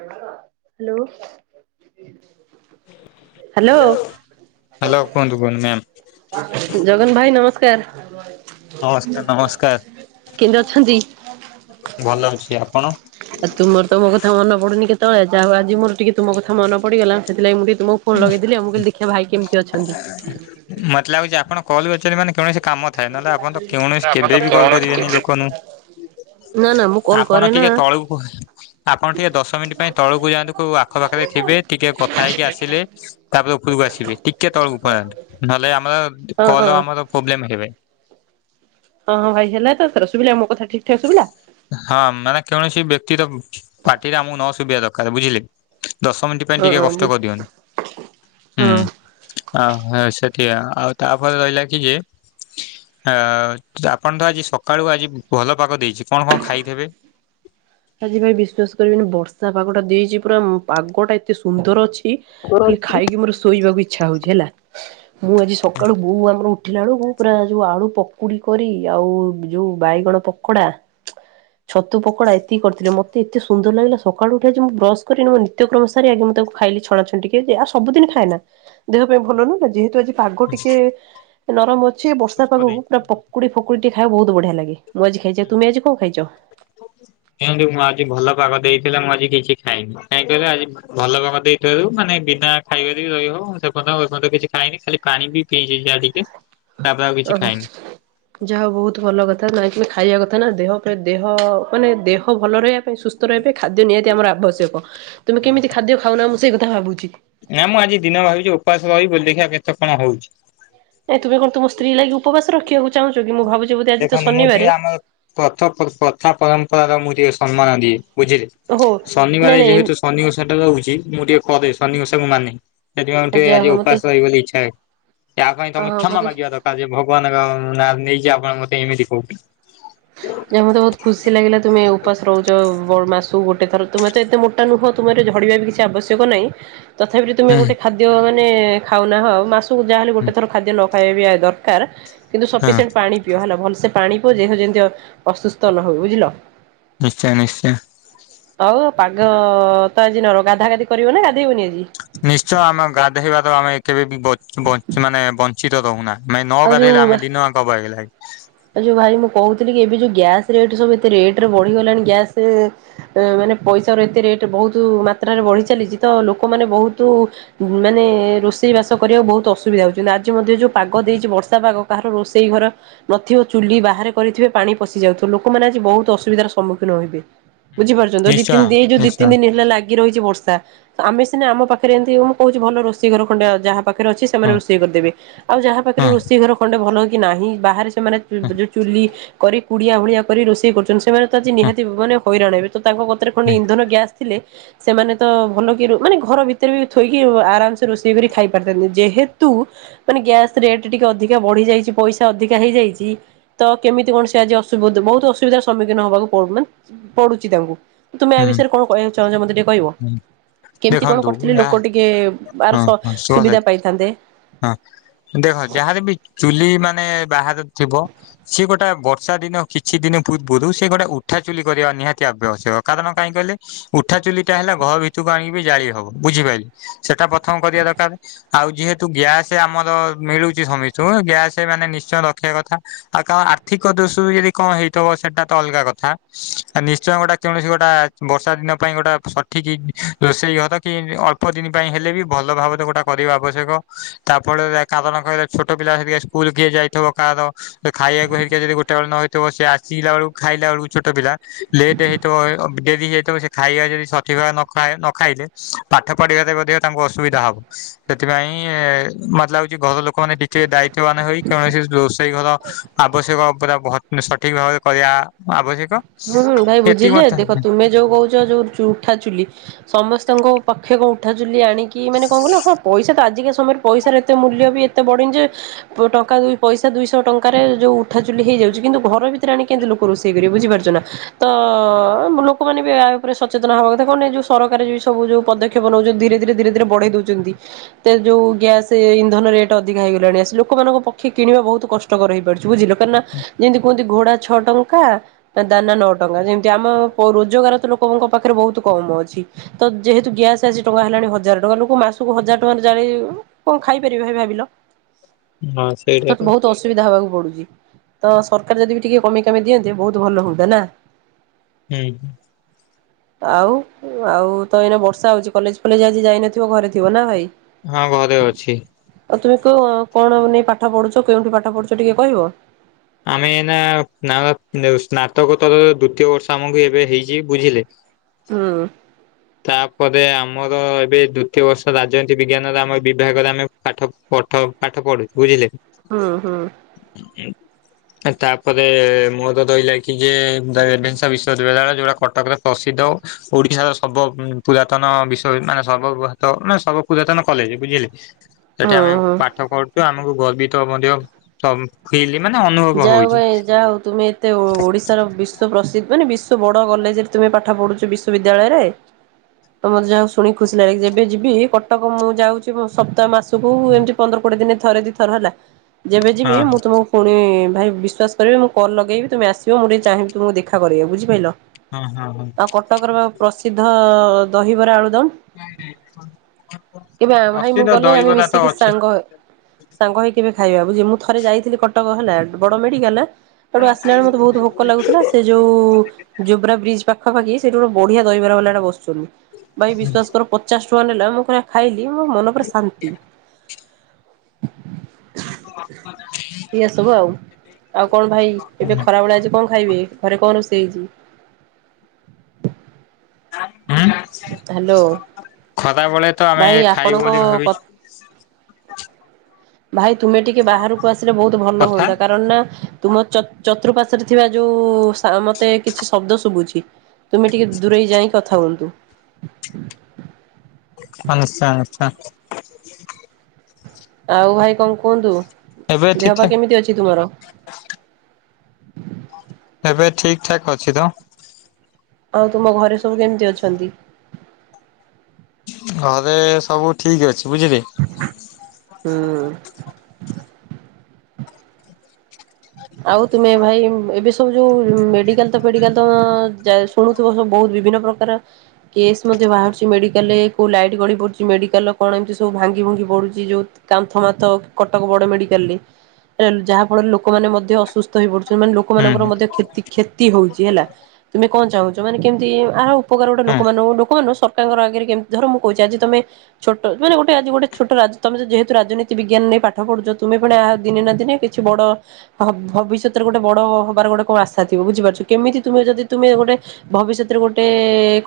Hello hello କୁହନ୍ତୁ କୁହନ୍ତୁ ma'am. Hello- Jagan ଭାଇ, ନମସ୍କାର। ନମସ୍କାର ନମସ୍କାର କେନ୍ତି ଅଛନ୍ତି? ଭଲ ଅଛି ଆପଣ? ଆଉ ତୁମର ତମ କ ମନ ପଡୁନି, କେତବେଳେ, ଯାହାଉ ଆଜି ମୋର ଟିକେ ତମ କଥା ମନେ ପଡିଗଲା, ସେଥିଲାଗି ମୁଁ ଟିକେ ମୁଁ ଫୋନ ଲଗେଇଥିଲି, ମୁଁ କହିଲି ଦେଖିବା ଭାଇ କେମିତି ଅଛନ୍ତି? ମତେ ଲାଗୁଛି ଆପଣ କଲ୍ କରିଚ ମାନେ କୌଣସି କାମ ଥାଏ, ନହେଲେ ଆପଣ ତ କୌଣସି କେବେ ବି କଲ୍ କରିବେନି ଲୋକମାନୁ ନା ନା ମୁଁ କଲ୍ ଆପଣ କରେ ନା ଟିକେ ତଳକୁ କୁହେ ଆପଣ ଟିକେ ଦଶ ମିନିଟ୍ ପାଇଁ ତଳକୁ ଯାନ୍ତୁ ଆଖପଖରେ ଥିବେ, ଟିକେ କଥା ହେଇକି ଆସିବେ । ଉଠିଲେ, ତାପରେ ଓପୋରକୁ ଆସିବେ, ଟିକେ ହଁ ହଁ। ହଁ ହଁ ଭାଇ ହେଲା ତ ଏଥର ଶୁଭିଲା ମୋ କଥା ଠିକ୍ ଠାକ୍ ଶୁଭିଲା? ହଁ ମାନେ କୌଣସି ବ୍ୟକ୍ତିର ପାଟି ଟା ଆମକୁ ନ ସୁବିିବା ଦରକାର। ବୁଝିଲେ ଦଶ ମିନିଟ୍ ପାଇଁ ହଁ ହଁ ଟିକେ କଷ୍ଟ କରିଦିଅନି। [unintelligible] ହଁ। ଆଉ ଆପଣ ତ ଆଜି ସକାଳୁ ଆଜି ଭଲ ପାଗ ଦେଇଛି କଣ କଣ ଖାଇଥେବେ? ଆଜି ଭାଇ ବିଶ୍ବାସ୍ କରିବେନି, ବର୍ଷା ପାଗଟା ଦେଇଚି ପୁରା ଉମ୍ ପାଗଟା ଏତେ ସୁନ୍ଦର ଅଛି, ଖାଲି ଖାଇକି ମୋର ଶୋଇବାକୁ ଇଛା ହଉଛି ହେଲା। ମୁଁ ଆଜି ସକାଳୁ ବୋଉ ଆମର ଉଠ ଉଠିଲା ବଳୁକୁ ପୁରା ଯୋଉ, ଆଳୁ ପକୁଡି କରି ଆଉ ଯୋଉ ବାଇଗଣ ପକୋଡା [inaudible] ଛତୁ ପକଡ଼ା ଏତିକି କରିଥିଲେ ।ମତେ ଏତେ ସୁନ୍ଦର ଲାଗିଲା, ସକାଳୁ ଉଠି ଆଜି ମୁଁ ବ୍ରସ୍ କରି ମୋ ନିତ୍ୟକ୍ରମ ସାରି ଆଗେ ମୁଁ ତାକୁ ଖା ଖାଇଲି ଛଣାଛଣି ଟିକେ, ଯେ ଆଉ ସବୁଦିନ ଖାଏନା, ଦେହ ପାଇଁ ଭଲ ନୁହେଁ ନା ଯେହେତୁ ଆଜି ପାଗ ଟିକେ ନରମ ଅଛି ବର୍ଷା ଶୁଷ୍କ ପାଗକୁ ଦେଇଛି। ପୁରା ପକୁଡି ଫକୁଡି ଖାଇବାକୁ ବହୁତ ବଢିଆ ଲାଗେ ।ମୁଁ ଆଜି ଖାଇଚି ଆଉ ତମେ ଆଜି କଣ ଖାଇଛ? କେମିତି ମ ଆଜି ଭଲ ପାଗ ଦେଇ ଥିଲା ମୁଁ ଆଜି କିଛି ଖାଇନି, କାଇଁ କହିଲ ଆଜି ଭଲ କାମ ଦେଇଥିବାରୁ ମାନେ ବିନା ଖାଇବାରେ ବି ରହି ହବ ମୁ ସେ ପ [unintelligible] କିଛି ଖାଇନି ଖାଲି ପାଣି ବି ପିଇଚି ଯାହା ଟିକେ ତାପରେ ଆଉ କିଛି ଓ ଖାଇନି। ଯାହା ହଉ, ବହୁତ ଭଲ କଥା ନାଇଁ ଖାଇବା କଥା ନା, ଦେହ ଉପରେ ଦେହ ମାନେ ଦେହ ଭଲ ରହିବା ପାଇଁ, ସୁସ୍ଥ ରହିବା ପାଇଁ, ଖାଦ୍ୟ ନିହାତି ଆମର ଆବ ଆବଶ୍ୟକ, ତୁମେ ହଁ କେମିତି ଖାଦ୍ୟ ଖାଉନା, ମୁଁ ସେଇ କଥା ଭାବୁଚି। ନା ମୁଁ ଆଜି ଦିନକ ଭାବିଚି ଉପାସ ରହିବି ବୋଲି, ଦେଖିବା କେତେ କଣ ହଉଚି। ନାଇଁ ତୁମେ କଣ ତୁମ ସ୍ତ୍ରୀ ଲାଗି ଉପବାସ ରଖିବାକୁ ଚାହୁଁଚ କି ମୁଁ ଭାବୁଚି ଦେଖନ୍ତୁ ମୁଁ ଟିକେ ଆମର ପ୍ରଥ - ପ୍ରଥା ପରମ୍ପରା ର ମୁଁ ଟିକେ ସମ୍ମାନ ଦିଏ। ବୁଝିଲେ ଓହୋ ନାଇଁ ଶନିବାର ନାଇଁ ଯେହେତୁ ଶନି ଓଷା ଟା ରହୁଚି, ମୁଁ ଟିକେ କରେ ଶନି ଓଷାକୁ ମାନେ। [unintelligible] ଯାହା ହଉ ଆଜି ମତେ ଉପାସ ରହିବି ବୋଲି ଇଚ୍ଛା ତା ପାଇଁ ଅ ତମେ କ୍ଷମା ମତେ ମାଗିବା ଦରକାର ଯେ- ଭଗବାନଙ୍କ ନାଁ ନେଇଛି ଆପଣ ମୋତେ ଏମିତି କହୁଛନ୍ତି। ଯ ମତେ ବହୁତ ଖୁସି ଲାଗିଲା ତୁମେ ଉପାସ ରହୁଛ ବଡ ମାସ ସବୁ ଗୋଟେ ଥର ତୁମେ ତ ଏତେ ମୋଟା ନୁହଁ, ତୁମର ଝଡିବା ବି କିଛି ଆବଶ୍ୟକ ନାହିଁ। ତଥାପି ତୁମେ ହୁଁ ଗୋଟେ ଖାଦ୍ୟ ମାନେ ଖାଉ ନାହାଁଉ, ମାସକୁ ଯାହାହଲେ ହୁଁ ଗଟେ ଥର ଖାଦ୍ୟ ନ ଖାଇବିଆ ଦରକାର କିନ୍ତୁ ହଁ ସଫିଏସିଣ୍ଟ ପାଣି ପିଅ ହେଲା, ଭଲସେ ପାଣି ପିଅ ଯେହ ଅସୁସ୍ଥ ନ ହଉ ବୁଝିଲ? ନିଶ୍ଚୟ ନିଶ୍ଚୟ। ହଉ ପାଗ ତ ଆଜି ନ ର ଗାଧା ଗାଧି କରିବ ନା ଗାଧ ନିଶ୍ଚୟ ଆମେ ଗାଧୋଇବାର ଆମେ କେବେ ବି ମାନେ ବଞ୍ଚିତ ରହୁନା। ମେ ନ ଆଉ ଗାଧେଇଲେ ଯୋଉ ଆମେ ଦିନ ୟାଙ୍କ ଗ୍ୟାସ୍ ରେଟ୍ ସବୁ ଏତେ ରେଟ୍ରେ ବଢ଼ିଗଲାଣି, ଗ୍ୟାସ୍ ମାନେ ପଇସାର ଏତେ ରେଟ୍ ବହୁତ ମାତ୍ରାରେ ବଢି ଚାଲିଛି ତ, ଲୋକମାନୋନ ବହୁତ ମାନେ ରୋଷେଇ ବାସ କରିବାକୁ ବହୁତ ଅସୁବିଧା ହଉଛି । ଆଜି ମଧ୍ୟ ଯୋଉ ପାଗ ଦେଇଛି ବର୍ଷା ପାଗ, କାହାର ରୋଷେଇ ଘର ନଥିବ ଚୁଲି ବାହାରେ କରିଥିବେ ପାଣି ପଶି ଯାଉଥିବ ଲୋକମାନେ ଆଜି ବହୁତ ଅସୁବିଧାର ସମ୍ମୁଖୀନ ହୋଇବେ। ବୁଝିପାରୁଛ ଦି ତିି ନିଶ୍ଚୟ ଦି ନିଶ୍ଚୟ ତିିନିଦିନ ହେଲା ଲାଗି ରହିଛି ବର୍ଷା ଆମେ ସିନା ଆମ ପାଖରେ ଏମିତି ମୁଁ କହୁଛି ଭଲ ରୋଷେଇ ଘର ଖଣ୍ଡେ ଯାହା ପାଖରେ ଅଛି ସେମାନେ ହଁ ରୋଷେଇ କରିଦେବେ ଆଉ ଯାହା ପାଖରେ ହଁ ରୋଷେଇ ଘର ଖଣ୍ଡେ ଭଲ କି ନାହିଁ ବାହାରେ ସେମାନେ ହଁ ଯୋଉ ଚୁଲି କରି କୁଡିଆ ଭଳିଆ କରି ରୋଷେଇ କରୁଛନ୍ତି ସେମାନେ ତ ଆଜି ହଁ। ନିହାତି ମାନେ ହଇରାଣ ହେବେ। ତ ତାଙ୍କ କତିରେ ଖଣ୍ଡେ ଇନ୍ଧନ ଗ୍ୟାସ୍ ଥିଲେ। ସେମାନେ ତ ଭଲ କି ମାନେ ଘର ଭିତରେ ବି ଥୋଇକି ଆରାମସେ ରୋଷେଇ କରି ଖାଇ ପାରିଥାନ୍ତେ ଯେହେତୁ ମାନେ ଗ୍ୟାସ ରେଟ୍ ଟିକେ ଅଧିକା ବଢି ଯାଇଛି ପଇସା ଅଧିକା ହେଇଯାଇଛି। ତ କେମିତି କଣ ସେ ଆଜି ଅସୁବି ବହୁତ ଅସୁବିଧାର ସମ୍ମୁଖୀନ ହବାକୁ ପ ମାନେ ପଡୁଛି ତାଙ୍କୁ। ତୁମେ ଏ ହୁଁ ବିଷୟରେ କଣ କହିବାକୁ ଚାହୁଁଛ ମୋତେ ଟିକେ କହିବ? ହୁଁ କେମିତି କଣ ଦେଖନ୍ତୁ କରିଥିଲେ ଏହା ଲୋକ ଟିକେ ଆର ହଁ ହଁ ଶୁଭ ସୁବିଧା ସହିତ ପାଇଥାନ୍ତେ? ହଁ ଦେଖ ଯାହାର ବି ଚୁଲି ମ ମାନେ ବାହାରେ ଥିବ ସେ ଗୋଟେ ବର୍ଷା ଦିନ କିଛି ଦିନ ପୂର୍ବରୁ ସେ ଗୋଟେ ଉଠାଚୁଲି କରିବାକୁ ନିହାତି ଆଶ୍ୟକ କାରଣ କାହିଁ କହିଲେ ଉଠା ଚୁଲି ଟା ହେଲା ଘର ଭିତରକୁ ଆଣିକି ଜାଳି ହବ ବୁଝିପାରିଲେ। ସେଟା ପ୍ରଥମ କରିବା ଦରକାର ଆଉ ଯେହେତୁ ତୁ ଗ୍ୟାସ ଆମର ମିଳୁଛି ସମସ୍ତଙ୍କୁ ଗ୍ୟାସ ମାନେ ନିଶ୍ଚୟ ରଖିବା କଥା ଆଉ କା ଆର୍ଥିକ ଯଦି କଣ ହେଇଥିବ ସେଇଟା ତ ଅଲଗା କଥା ନିଶ୍ଚୟ ଗୋଟେ କୌଣସି ଗୋଟା ବର୍ଷା ଦିନ ପାଇଁ ଗୋଟା ସଠିକ ରୋଷେଇ ହତ କି ଅଳ୍ପ ଦିନ ପାଇଁ ହେଲେ ବି ଭଲ ଭାବରେ ଗୋଟା କରିବା ଆବଶ୍ୟକ। ତାପରେ କାହାର କହିଲେ ଛୋଟ ପିଲା ହେରିକା ସ୍କୁଲ କିଏ ଯାଇଥିବ କାହାର ତ ଖାଇବାକୁ ହେଇଥିବ ଯଦି ଗୋଟେ ବେଳେ ନହେଇ ସେ ଆସଗିଲା ବେଳକୁ ଖାଇଲା ବେଳକୁ ଛୋଟ ପିଲା ଲେଟ ହେଇଥିବ ଡେରି ହେଇଥିବ ସେ ଖାଇବା ଯଦି ସଠିକ ନ ଖାଇଲେ ପାଠ ପଢିବାରେ ମଧ୍ୟ ତାଙ୍କୁ ଅସୁବିଧା ହବ ସେଥିପାଇଁ ଇଏ ମତଲବ୍ ହଉଛି ଘର ଲୋକମାନୋନ ଟିକେ ଦାୟିତ୍ବବାନ ହେଇ କୌଣସି ରୋଷେଇ ଘର ଆବଶ୍ୟକ ପୂରା ସଠିକ ଭାବରେ କରିବା ଆବଶ୍ୟକ। ହୁଁ ଭାଇ ଏତିକି ବୁଝିଲେ ମତେ ଦେଖ ତୁମେ ଯୋଉ କହୁଛ ଯୋଉ ଉଠା ଚୁଲି ସମସ୍ତେ ତାଙ୍କ ପାଖ କଣ ଉଠାୁଚୁଲି ଆଣିକି ମାନେ କଣ କହିଲ ହଁ ପଇସା ତ ଆଜିକା ସମୟରେ ପଇସ ର ଏତେ ମୂଲ୍ୟ ବି ଏତେ ବଢନି ଯେ ଟଙ୍କା ଦୁଇପଇସା ଦୁଇଶହ ଟଙ୍କାରେ ଯୋଉ ଉଠାଚୁଲି ହେଇ ଯାଉଛି କିନ୍ତ ଘର ଭିତରେ ଆଣି କେମିତି ରୋଷେଇ କରିବେ ବୁଝିପାରୁଛନ୍ତି। ତ ଲୋକମାନେ ବି ଉପରେ ସଚେତନ ହବା କଥା କଣ ଯୋଉ ସରକାର ଯୋଉ ସବୁ ଯୋଉ ପଦକ୍ଷେପ ଧୀରେ ଧୀରେ ଧୀରେ ଧୀରେ ବଢେଇ ଦଉଛନ୍ତି ଯୋଉ ଗ୍ୟାସ୍ ଇନ୍ଧନ ରେଟ ଅଧିକ ହେଇଗଲାଣି ଲୋକମାନେ ଲୋକଙ୍କ ପକ୍ଷେ କିଣିବା ବହୁତ କଷ୍ଟକର ହେଇପାରୁଛି ବୁଝିଲ କାହିଁକି ନା ଯେମିତି କୁହନ୍ତି ଘୋଡା ଛଅ ଟଙ୍କା ଦାନା ନଅ ଟଙ୍କା ଯେମିତି ଆମ ରୋଜଗାର ତ ଲୋକଙ୍କ ପାଖରେ ବହୁତ କମ ଅଛି ତ ଯେହେତୁ ଗ୍ୟାସ୍ ଟଙ୍କା ହେଲାଣି ହଜାର ଟଙ୍କା ଲୋକ ମାସକୁ ହଜାର ଟଙ୍କାରେ ଜାଳି କଣ ଖାଇପାରିବେ ଭାବିଲ? ହଁ ସେଇଟା ତ ତଙ୍କୁ ବହୁତ ଅସୁବିଧା ହବାକୁ। ପଡୁଛି ତ ସରକାର ଯଦି ବି ଟିକେ କମେଇ କାମେଇ ଦିଅନ୍ତେ ବହୁତ ଭଲ ହୁଅନ୍ତା ନା। ହୁଁ। ଆଉ ଆଉ ତ ଏଇନା ବର୍ଷା ହଉଛି କଲେଜ ଫଲେଜ ଆଜି ଯାଇନଥିବ ଘରେ ଥିବ ନା ଭାଇ? ହଁ ଘରେ ଅଛି। ଆଉ ତୁମେ କଣ ନେଇ ପାଠ ପଢୁଛ କେଉଁଠି ପାଠ ପଢୁଛ ଟିକେ କହିବ? ଆମେ ନା ନା ସ୍ନାତକ ତରର ଦ୍ଵିତୀୟ ବର୍ଷ ଆମକୁ ଏବେ ହେଇଛି ବୁଝିଲେ। ହୁଁ। ତାପରେ ଆମର ଏବେ ଦ୍ଵିତୀୟ ବର୍ଷ ରାଜନୀତି ବିଜ୍ଞାନର ଆମ ବିଭାଗରେ ଆମେ ପାଠ ପଢ ପାଠ ପାଠ ପଢୁଛିି ବୁଝିଲେ। ହଁ ହଁ। ତାପରେ ମୋ ତ ରହିଲା କି ରେଭେନ୍ସା ବିଶ୍ୱବିଦ୍ୟାଳୟ ଯୋଉଟା କଟକରେ ପ୍ରସିଦ୍ଧ। ଓଡିଶାର ସର୍ବ ପୁରାତନ ବିଶ୍ୱ ମାନେ ସର୍ବ ବୃହତ ମାନେ ସର୍ବ ପୁରାତନ କଲେଜ ବୁଝିଲେ। ସେଠି ଆମେ ହୁଁ। ପାଠ ପଡିଛୁ ଆମକୁ ଗର୍ବିତ ମଧ୍ୟ ଫିଲ୍ ମାନେ ଅନୁଭବ ଯାହା ହଉ ହଉଛି ଭାଇ ଯାହା ହଉ ତୁମେ ଏତେ ଓଡିଶାର ବିଶ୍ଵ ପ୍ରସିଦ୍ଧ ମାନେ ବିଶ୍ୱ ଏତେ ବଡ କଲେଜ ରେ ତୁମେ ପାଠ ପଢୁଛ । ବିଶ୍ୱବିଦ୍ୟାଳୟରେ। ତମ ଯାହା ହଉ ଶୁଣିି ଖୁସି ଲାଗେ ଯେବେ ଯିବି କଟକ, ମୁଁ ଯାଉଛି ମ ସପ୍ତା ମାସ ତୁବୁ ଏମିତି ପନ୍ଦର କୋଡିଏ ଦିନ ଥରେ ଦି ଥର ହେଲା ଯେବେ ଯିବି ହଁ ମୁଁ ତମକୁ ଇଁ ଭାଇ ବିଶ୍ୱାସ କରିବେ ମୁଁ କଲ୍ ଲଗେଇବି ତମେ ଆସିବ ମୁଁ ଟିକେ ଚାହିଁବି ତମକୁ ଦେଖା କରିବାକୁ ବୁଝିପାରିଲ। ହଁ ହଁ ହଁ ହଁ ଆଉ କଟକର ପ୍ରସିଦ୍ଧ ଦହିବରା ଆଳୁ [unintelligible] କେବେ ଆ ଭାଇ ମୁଁ ପ୍ରସିଦ୍ଧ ଗଲେ ଆମେ ଦହିବରା ତ ମିଶିକି ଅଛି। ସାଙ୍ଗ ହ ସାଙ୍ଗ ହେଇ କେବେ ଖାଇବା ବୁଝି ମୁଁ ଥରେ ଯାଇଥିଲି କଟକ ହେଲା ବଡ ମେଡିକାଲ। ହେଠୁ ଆସିବେଳେ ମତେ ବହୁତ ଭୋକ ଲାଗୁଥିଲା ସେ ଯୋଉ ଜୋବ୍ରା ବ୍ରିଜ ପାଖ ପାଖାପାଖି ସେଠୁ ଗୋଟେ ବଢିଆ ଦହିବରା ବାଲାଟା ବସୁଛନ୍ତି, ଭାଇ ବିଶ୍ଵାସ କର ପଚାଶ ଟଙ୍କା ନେଲା ମୁଁ ପୁରା ଖାଇଲି। ମୋ ମନ ପରା ଶାନ୍ତି। ହ ଏ ସବୁ ଆଉ। ଆଉ କଣ ଭାଇ ଏବେ ଖରା ବେଳେ ଆଜି କଣ ଖାଇବେ? ଘରେ କଣ ରୋଷେଇ ହେଇଛି? [inaudible] ହଁ ହ୍ୟାଲୋ ଖରା ବେଳେ ତ ଆମେ ଭାଇ ଖାଇବୁ ଆପଣଙ୍କ ବୋଲି କ ଭାବିଛୁ ଭାଇ ତୁମେ ଟିକେ ବାହାରକୁ ଆସିଲେ ବହୁତ ଭଲ କଥା ହୁଅନ୍ତା, କାରଣ ନା ତୁମ ଚ-ଚତୃର୍ପାଶ୍ୱରେ ଥିବା ଯୋଉ ସାଂ ମତେ କିଛି ଶବ୍ଦ ଶୁଭୁଛି ତୁମେ ଟିକେ ଦୂରେଇ ଯାଇ କଥା ହୁଅନ୍ତୁ। [unintelligible] ଆଉ ଭାଇ କଣ କୁହନ୍ତୁ? ଏବେ ଠିକ ଦେହ ପା ଠାକ କେମିତି ଅଛି ତୁମର? ଏବେ ଠିକ ଠାକ୍ ଅଛି ତ। ଆଉ ତୁମ ଘରେ ସବୁ କେମିତି ଅଛନ୍ତି? ଘରେ ସବୁ ଠିକ ଅଛି ବୁଝିଲେ। ହୁଁ। ଆଉ ତୁମେ ଭାଇ ଏବେ ସବୁ ଯୋଉ ମେଡିକାଲ ତ ଫେଡିକାଲ ତ ଅ ଯା ଶୁଣୁଥିବ ସବୁ ବହୁତ ବିଭିନ୍ନ ପ୍ରକାର କେସ୍ ମଧ୍ୟ ବାହାରୁଛି ମେଡିକାଲରେ କୋଉ ଲାଇଟ୍ ଗଡି ପଡୁଛି ମେଡିକାଲ କଣ ଏମିତି ସବୁ ଭାଙ୍ଗି ଭୁଙ୍ଗି ପଡୁଚି ଯୋଉ କାନ୍ଥ ମାନ୍ଥ କଟକ ବଡ ମେଡିକାଲରେ ଆ ଯାହା ଫଳରେ ଲୋକମାନେ ମ ଅସୁସ୍ଥ ହେଇ ପଡୁଛନ୍ତି ମାନେ ହୁଁ ଲୋକମାନଙ୍କର ମଧ୍ୟ କ୍ଷତି କ୍ଷତି ହଉଛି ହେଲା ତୁମେ କଣ ଚାହୁଁଛ ମାନେ କେମିତି ଆର ଉପକାର ଗୋଟେ ହୁଁ ଲୋକମାନଙ୍କୁ ଲୋକମାନର ନୁହଁ ସରକାର ସରକାରଙ୍କର ଆ ଆଗରେ କେ ଧର ମୁଁ କହୁଛି ଆଜି ତମେ ଛୋଟ ଯୋଉ ମାନେ ଗୋଟେ ଆଜି ଗୋଟେ ଛୋଟ ରା ତମେ ଯଦି ଯେହେତୁ ରାଜନୀତି ବିଜ୍ଞାନ ନେଇ ପାଠ ପ ପଢ଼ୁଛ ତୁମେ ପୁଣି ଆ ଦିନେ ନା ଦିନେ କିଛି ବଡ ଭ ଭବିଷ୍ୟତରେ ଗୋଟେ ବଡ ହବାର ଗୋଟେ କଣ ଆଶା ଥିବ ବୁଝପାରୁଛ, କେମିତି ତୁମେ ଯଦି ତୁମେ ଗୋଟେ ଭବିଷ୍ୟତ ଗୋଟେ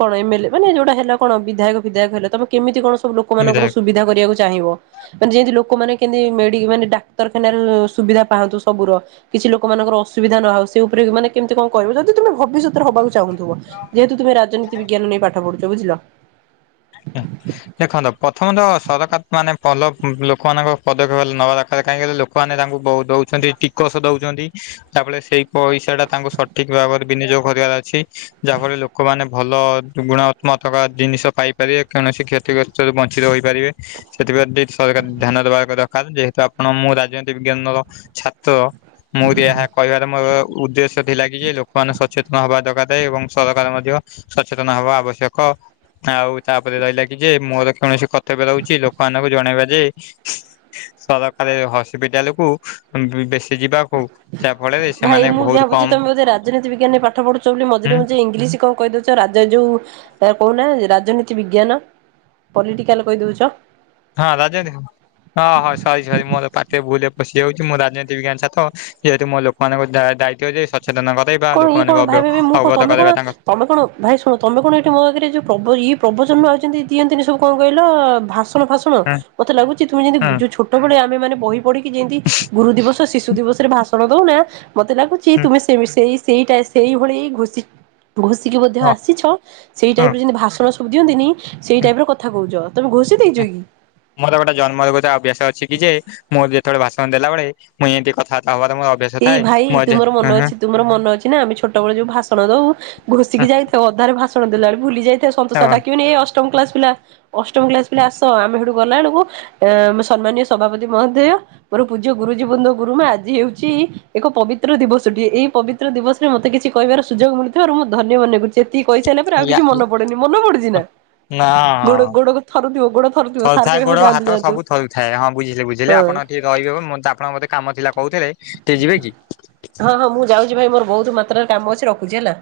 କଣ ଏମ ଏଲ ମାନେ ଯୋଉଟା ହେଲା କଣ ବିଧାୟକ ବିଧାୟକ ହେଲା ତମେ କେମିତି କଣ ଲୋକମାନଙ୍କର ର ନିରାକ ସୁବିଧା କରିବାକୁ ଚାହିଁବ ଯେମିତି ଲୋ ଲୋକମାନେ କେମିତି ମେଡି ମାନେ ଡାକ୍ତରଖାନର ସୁବିଧା ପାଆନ୍ତୁ। ସବୁର କିଛି ଲୋକମାନଙ୍କର ଅସୁବିଧା ନ ହଉ ସେ ଉପରେ ମାନେ କେମିତି କଣ କରିବ ଯଦି ତମେ ଭବିଷ୍ୟତରେ ହବାକୁ ଚାହୁଁଥିବ? ଯେହେତୁ ତୁମେ ରାଜନୀତି ବିଜ୍ଞାନ ନେଇ ପାଠ ପଢୁଛ ବୁଝିଲ। ଦେଖନ୍ତୁ ପ୍ରଥମ ତ ସରକାର ମାନେ ଭଲ ଉଁ ଲୋକମାନଙ୍କ ପଦକ୍ଷେପ ନେବା ଦରକାର କାହିଁକିନା ଲୋକମାନେ ତାଙ୍କୁ ବହୁତ ଦେଉଛନ୍ତି ଟିକସ ଦଉଛନ୍ତି। ତା ଫଳେ ସେଇ ପଇସାଟା ତାଙ୍କୁ ସଠିକ ଭାବରେ ବିନିଯୋଗ କରିବାର ଅଛି ଯାହା ଫଳରେ ଲୋକମାନେ ଭଲ [unintelligible] ଗୁଣାତ୍ମକ ଜିନିଷ ପାଇ ପାରିବେ କୌଣସି କ୍ଷତିଗ୍ରସ୍ତରୁ ବଞ୍ଚିତ ହୋଇପାରିବେ ସେଥିପ୍ରତି ସରକାର ଧ୍ୟାନ ଦେବା ଦରକାର ଯେହେତୁ ଆ କଣ ମୁଁ ରାଜନୀତି ବିଜ୍ଞାନର ଛାତ୍ର। ମୋର ଏହା କହିବାର ମୋର ଉଦ୍ଦେଶ୍ୟ ଥିଲା କି ଯେ ଲୋକମାନେ ସଚେତନ ହବା ଦରକାର ଥା ଏବଂ ସରକାର ମଧ୍ୟ ସଚେତନ ହବା ଆବଶ୍ୟକ ଆଉ ତାପରେ ରହିଲା କି ଯେ ମୋର କୌଣସି କର୍ତ୍ତବ୍ୟ ରହୁଛି ଲୋକମାନଙ୍କୁ ଜଣେଇବା। ଯେ ସରକାରୀ ହସ୍ପିଟାଲକୁ ବେ-ବେସି ଭାଇ ମୁଁ ବହୁତ ଭାବୁଛି କମ ତମେ ବୋଧେ ରାଜନୀତି ବିଜ୍ଞାନରେ ପାଠ ପଢୁଛ ବୋଲି ହୁଁ ମଝିରେ ମଝେ ଇଂଲିଶ କହୁ କହିଦଉଛ ରାଜ ଯୋଉ ଏ କହୁନା ରାଜନୀତି ବିଜ୍ଞାନ। ପଲିଟିକାଲ କହିଦଉଛ। ହଁ ରାଜନୀ ହଁ ହଁ ସରି ସରି ମୋର ପାଟିରେ ଭୁଲରେ ପଶିଯାଉଛି ମୁ ରାଜନୀତି ବିଜ୍ଞାନ ଛାତ ଯେହେତୁ ମୋ ଲୋକମାନଙ୍କ ଦା ଦାୟିତ୍ୱ ଯେ ସଚେତନ କରେଇବା କଣ ଇଏ କଣ ଲୋକମାନଙ୍କୁ ଭାଇ ଭାଇ ମୁଁ କଣ ଅବଗତ ତମେ କଣ କରେଇବା ତାଙ୍କ ତମେ କଣ ଭାଇ ଶୁଣ ତମେ କଣ ଏଇଠି ମୋ ଆଗରେ ଯୋଉ ପ୍ର ପ୍ରଭଜନ୍ମ ଅଛନ୍ତି ଦିଅନ୍ତିନି ସବୁ କଣ କହିଲ ଭା ଭାଷଣ ହୁଁ ମତେ ଲାଗୁଛି ତୁମେ ହୁଁ ଯେମିତି ଛୋଟ ବେଳେ ଆମେ ମାନେ ବହି ପିକି ଯେମତି ଗୁରୁ ଦିବସ ଶିଶୁ ଦିବସରେ ଭାଷଣ ଦଉନା ମତେ ଲାଗୁଛି ହୁଁ ତୁମେ ସେ ସେଇ ସେଇଟ ସେଇ ଭଳି ଘଷ ଘୋଷିକି ମଧ୍ୟ ହଁ ଆସିଛ ସେଇ ହୁଁ ଟାଇପ ରେ ଯେମିତି ଭାଷଣ ସବୁ ଦିଅନ୍ତିନି ସେଇ ଟାଇପ ର କଥା କହୁଛ। ତମେ ଘୋଷି ହୁଁ ଦେଇଛ କି? ମୋର ଗୋଟେ ଜନ୍ମରଗତ ଅଭ୍ୟାସ ଅଛି କି, ଯେ ମୋର ଯେତେବେଳେ ଭାଷଣ ଦେଲା ବବେଳେ ମୁଇଁ ଏମତି କଥାବାର୍ତା ହବା ଏଇ ଭାଇ ତୁମର ମନ ଅଛି ତୁମର ମନ ଅଛି ନା ଆମେ ଛୋଟ ବଳେ ଯୋଉ ଭାଷଣ ଦଉ ଘୁଷିକି ଯାଇଥାଉ ଅଧାରେ ଭାଷଣ ଦେଲା ବେ ଭୁଲି ଯାଇଥାଏ। ସନ୍ତୋଷ ସାର୍ ଡାକିବେନି ଏଇ ଅଷ୍ଟମ କ୍ଲାସ ପିଲା ଅଷ୍ଟମ କ୍ଲାସ ପିଲା ଆସ, ଆମେ ସେଠୁ ଗଲା ବକୁ ସମ୍ମାନୀୟ ସଭାପତି ମହୋଦୟ ମୋର ପୂଜ୍ୟ ଗୁରୁଜୀ ବୃନ୍ଦ ଗୁରୁମା ଆଜି ହେଉଛି ଏକ ପବିତ୍ର ଦିବସଟିଏ ଏଇ ପବିତ୍ର ଦିବସରେ ମତେ କିଛି କହିବାର ସୁଯୋଗ ମିଳଥିବାରୁ, ମୁଁ ଧନ୍ୟ ମନେ କରୁଛି। ସେ କହିସାରିଲା ପରେ ଆଉ କିଛି ଆଜି ମନ ପଡୁନି, ମନ ପଡୁଛି ନା? ନା ଗୋଡ ହଁ ଗୋଡ ଥରୁଥିବ ଗୋଡ ଥରୁଥିବ ସାର୍ ଥରୁଥାଏ କହିବେ ହଉ ଗୋଡ ଯାଆନ୍ତୁ ହାତ ଯାଆନ୍ତୁ ସବୁ ଥରୁ ଥାଏ ହଁ ବୁଝିଲେ ବୁଝିଲେ ହଁ ଆପଣ ରହିବେ ଆପଣଙ୍କ ମତେ କାମ ଥିଲା କହୁଥିଲେ ଟିକେ ଯିବେ କି? ହଁ ହଁ ମୁଁ ଯାଉଛି ଭାଇ ମୋର ବହୁତ ମାତ୍ରାରେ କାମ ଅଛି ରଖୁଛି ହେଲା।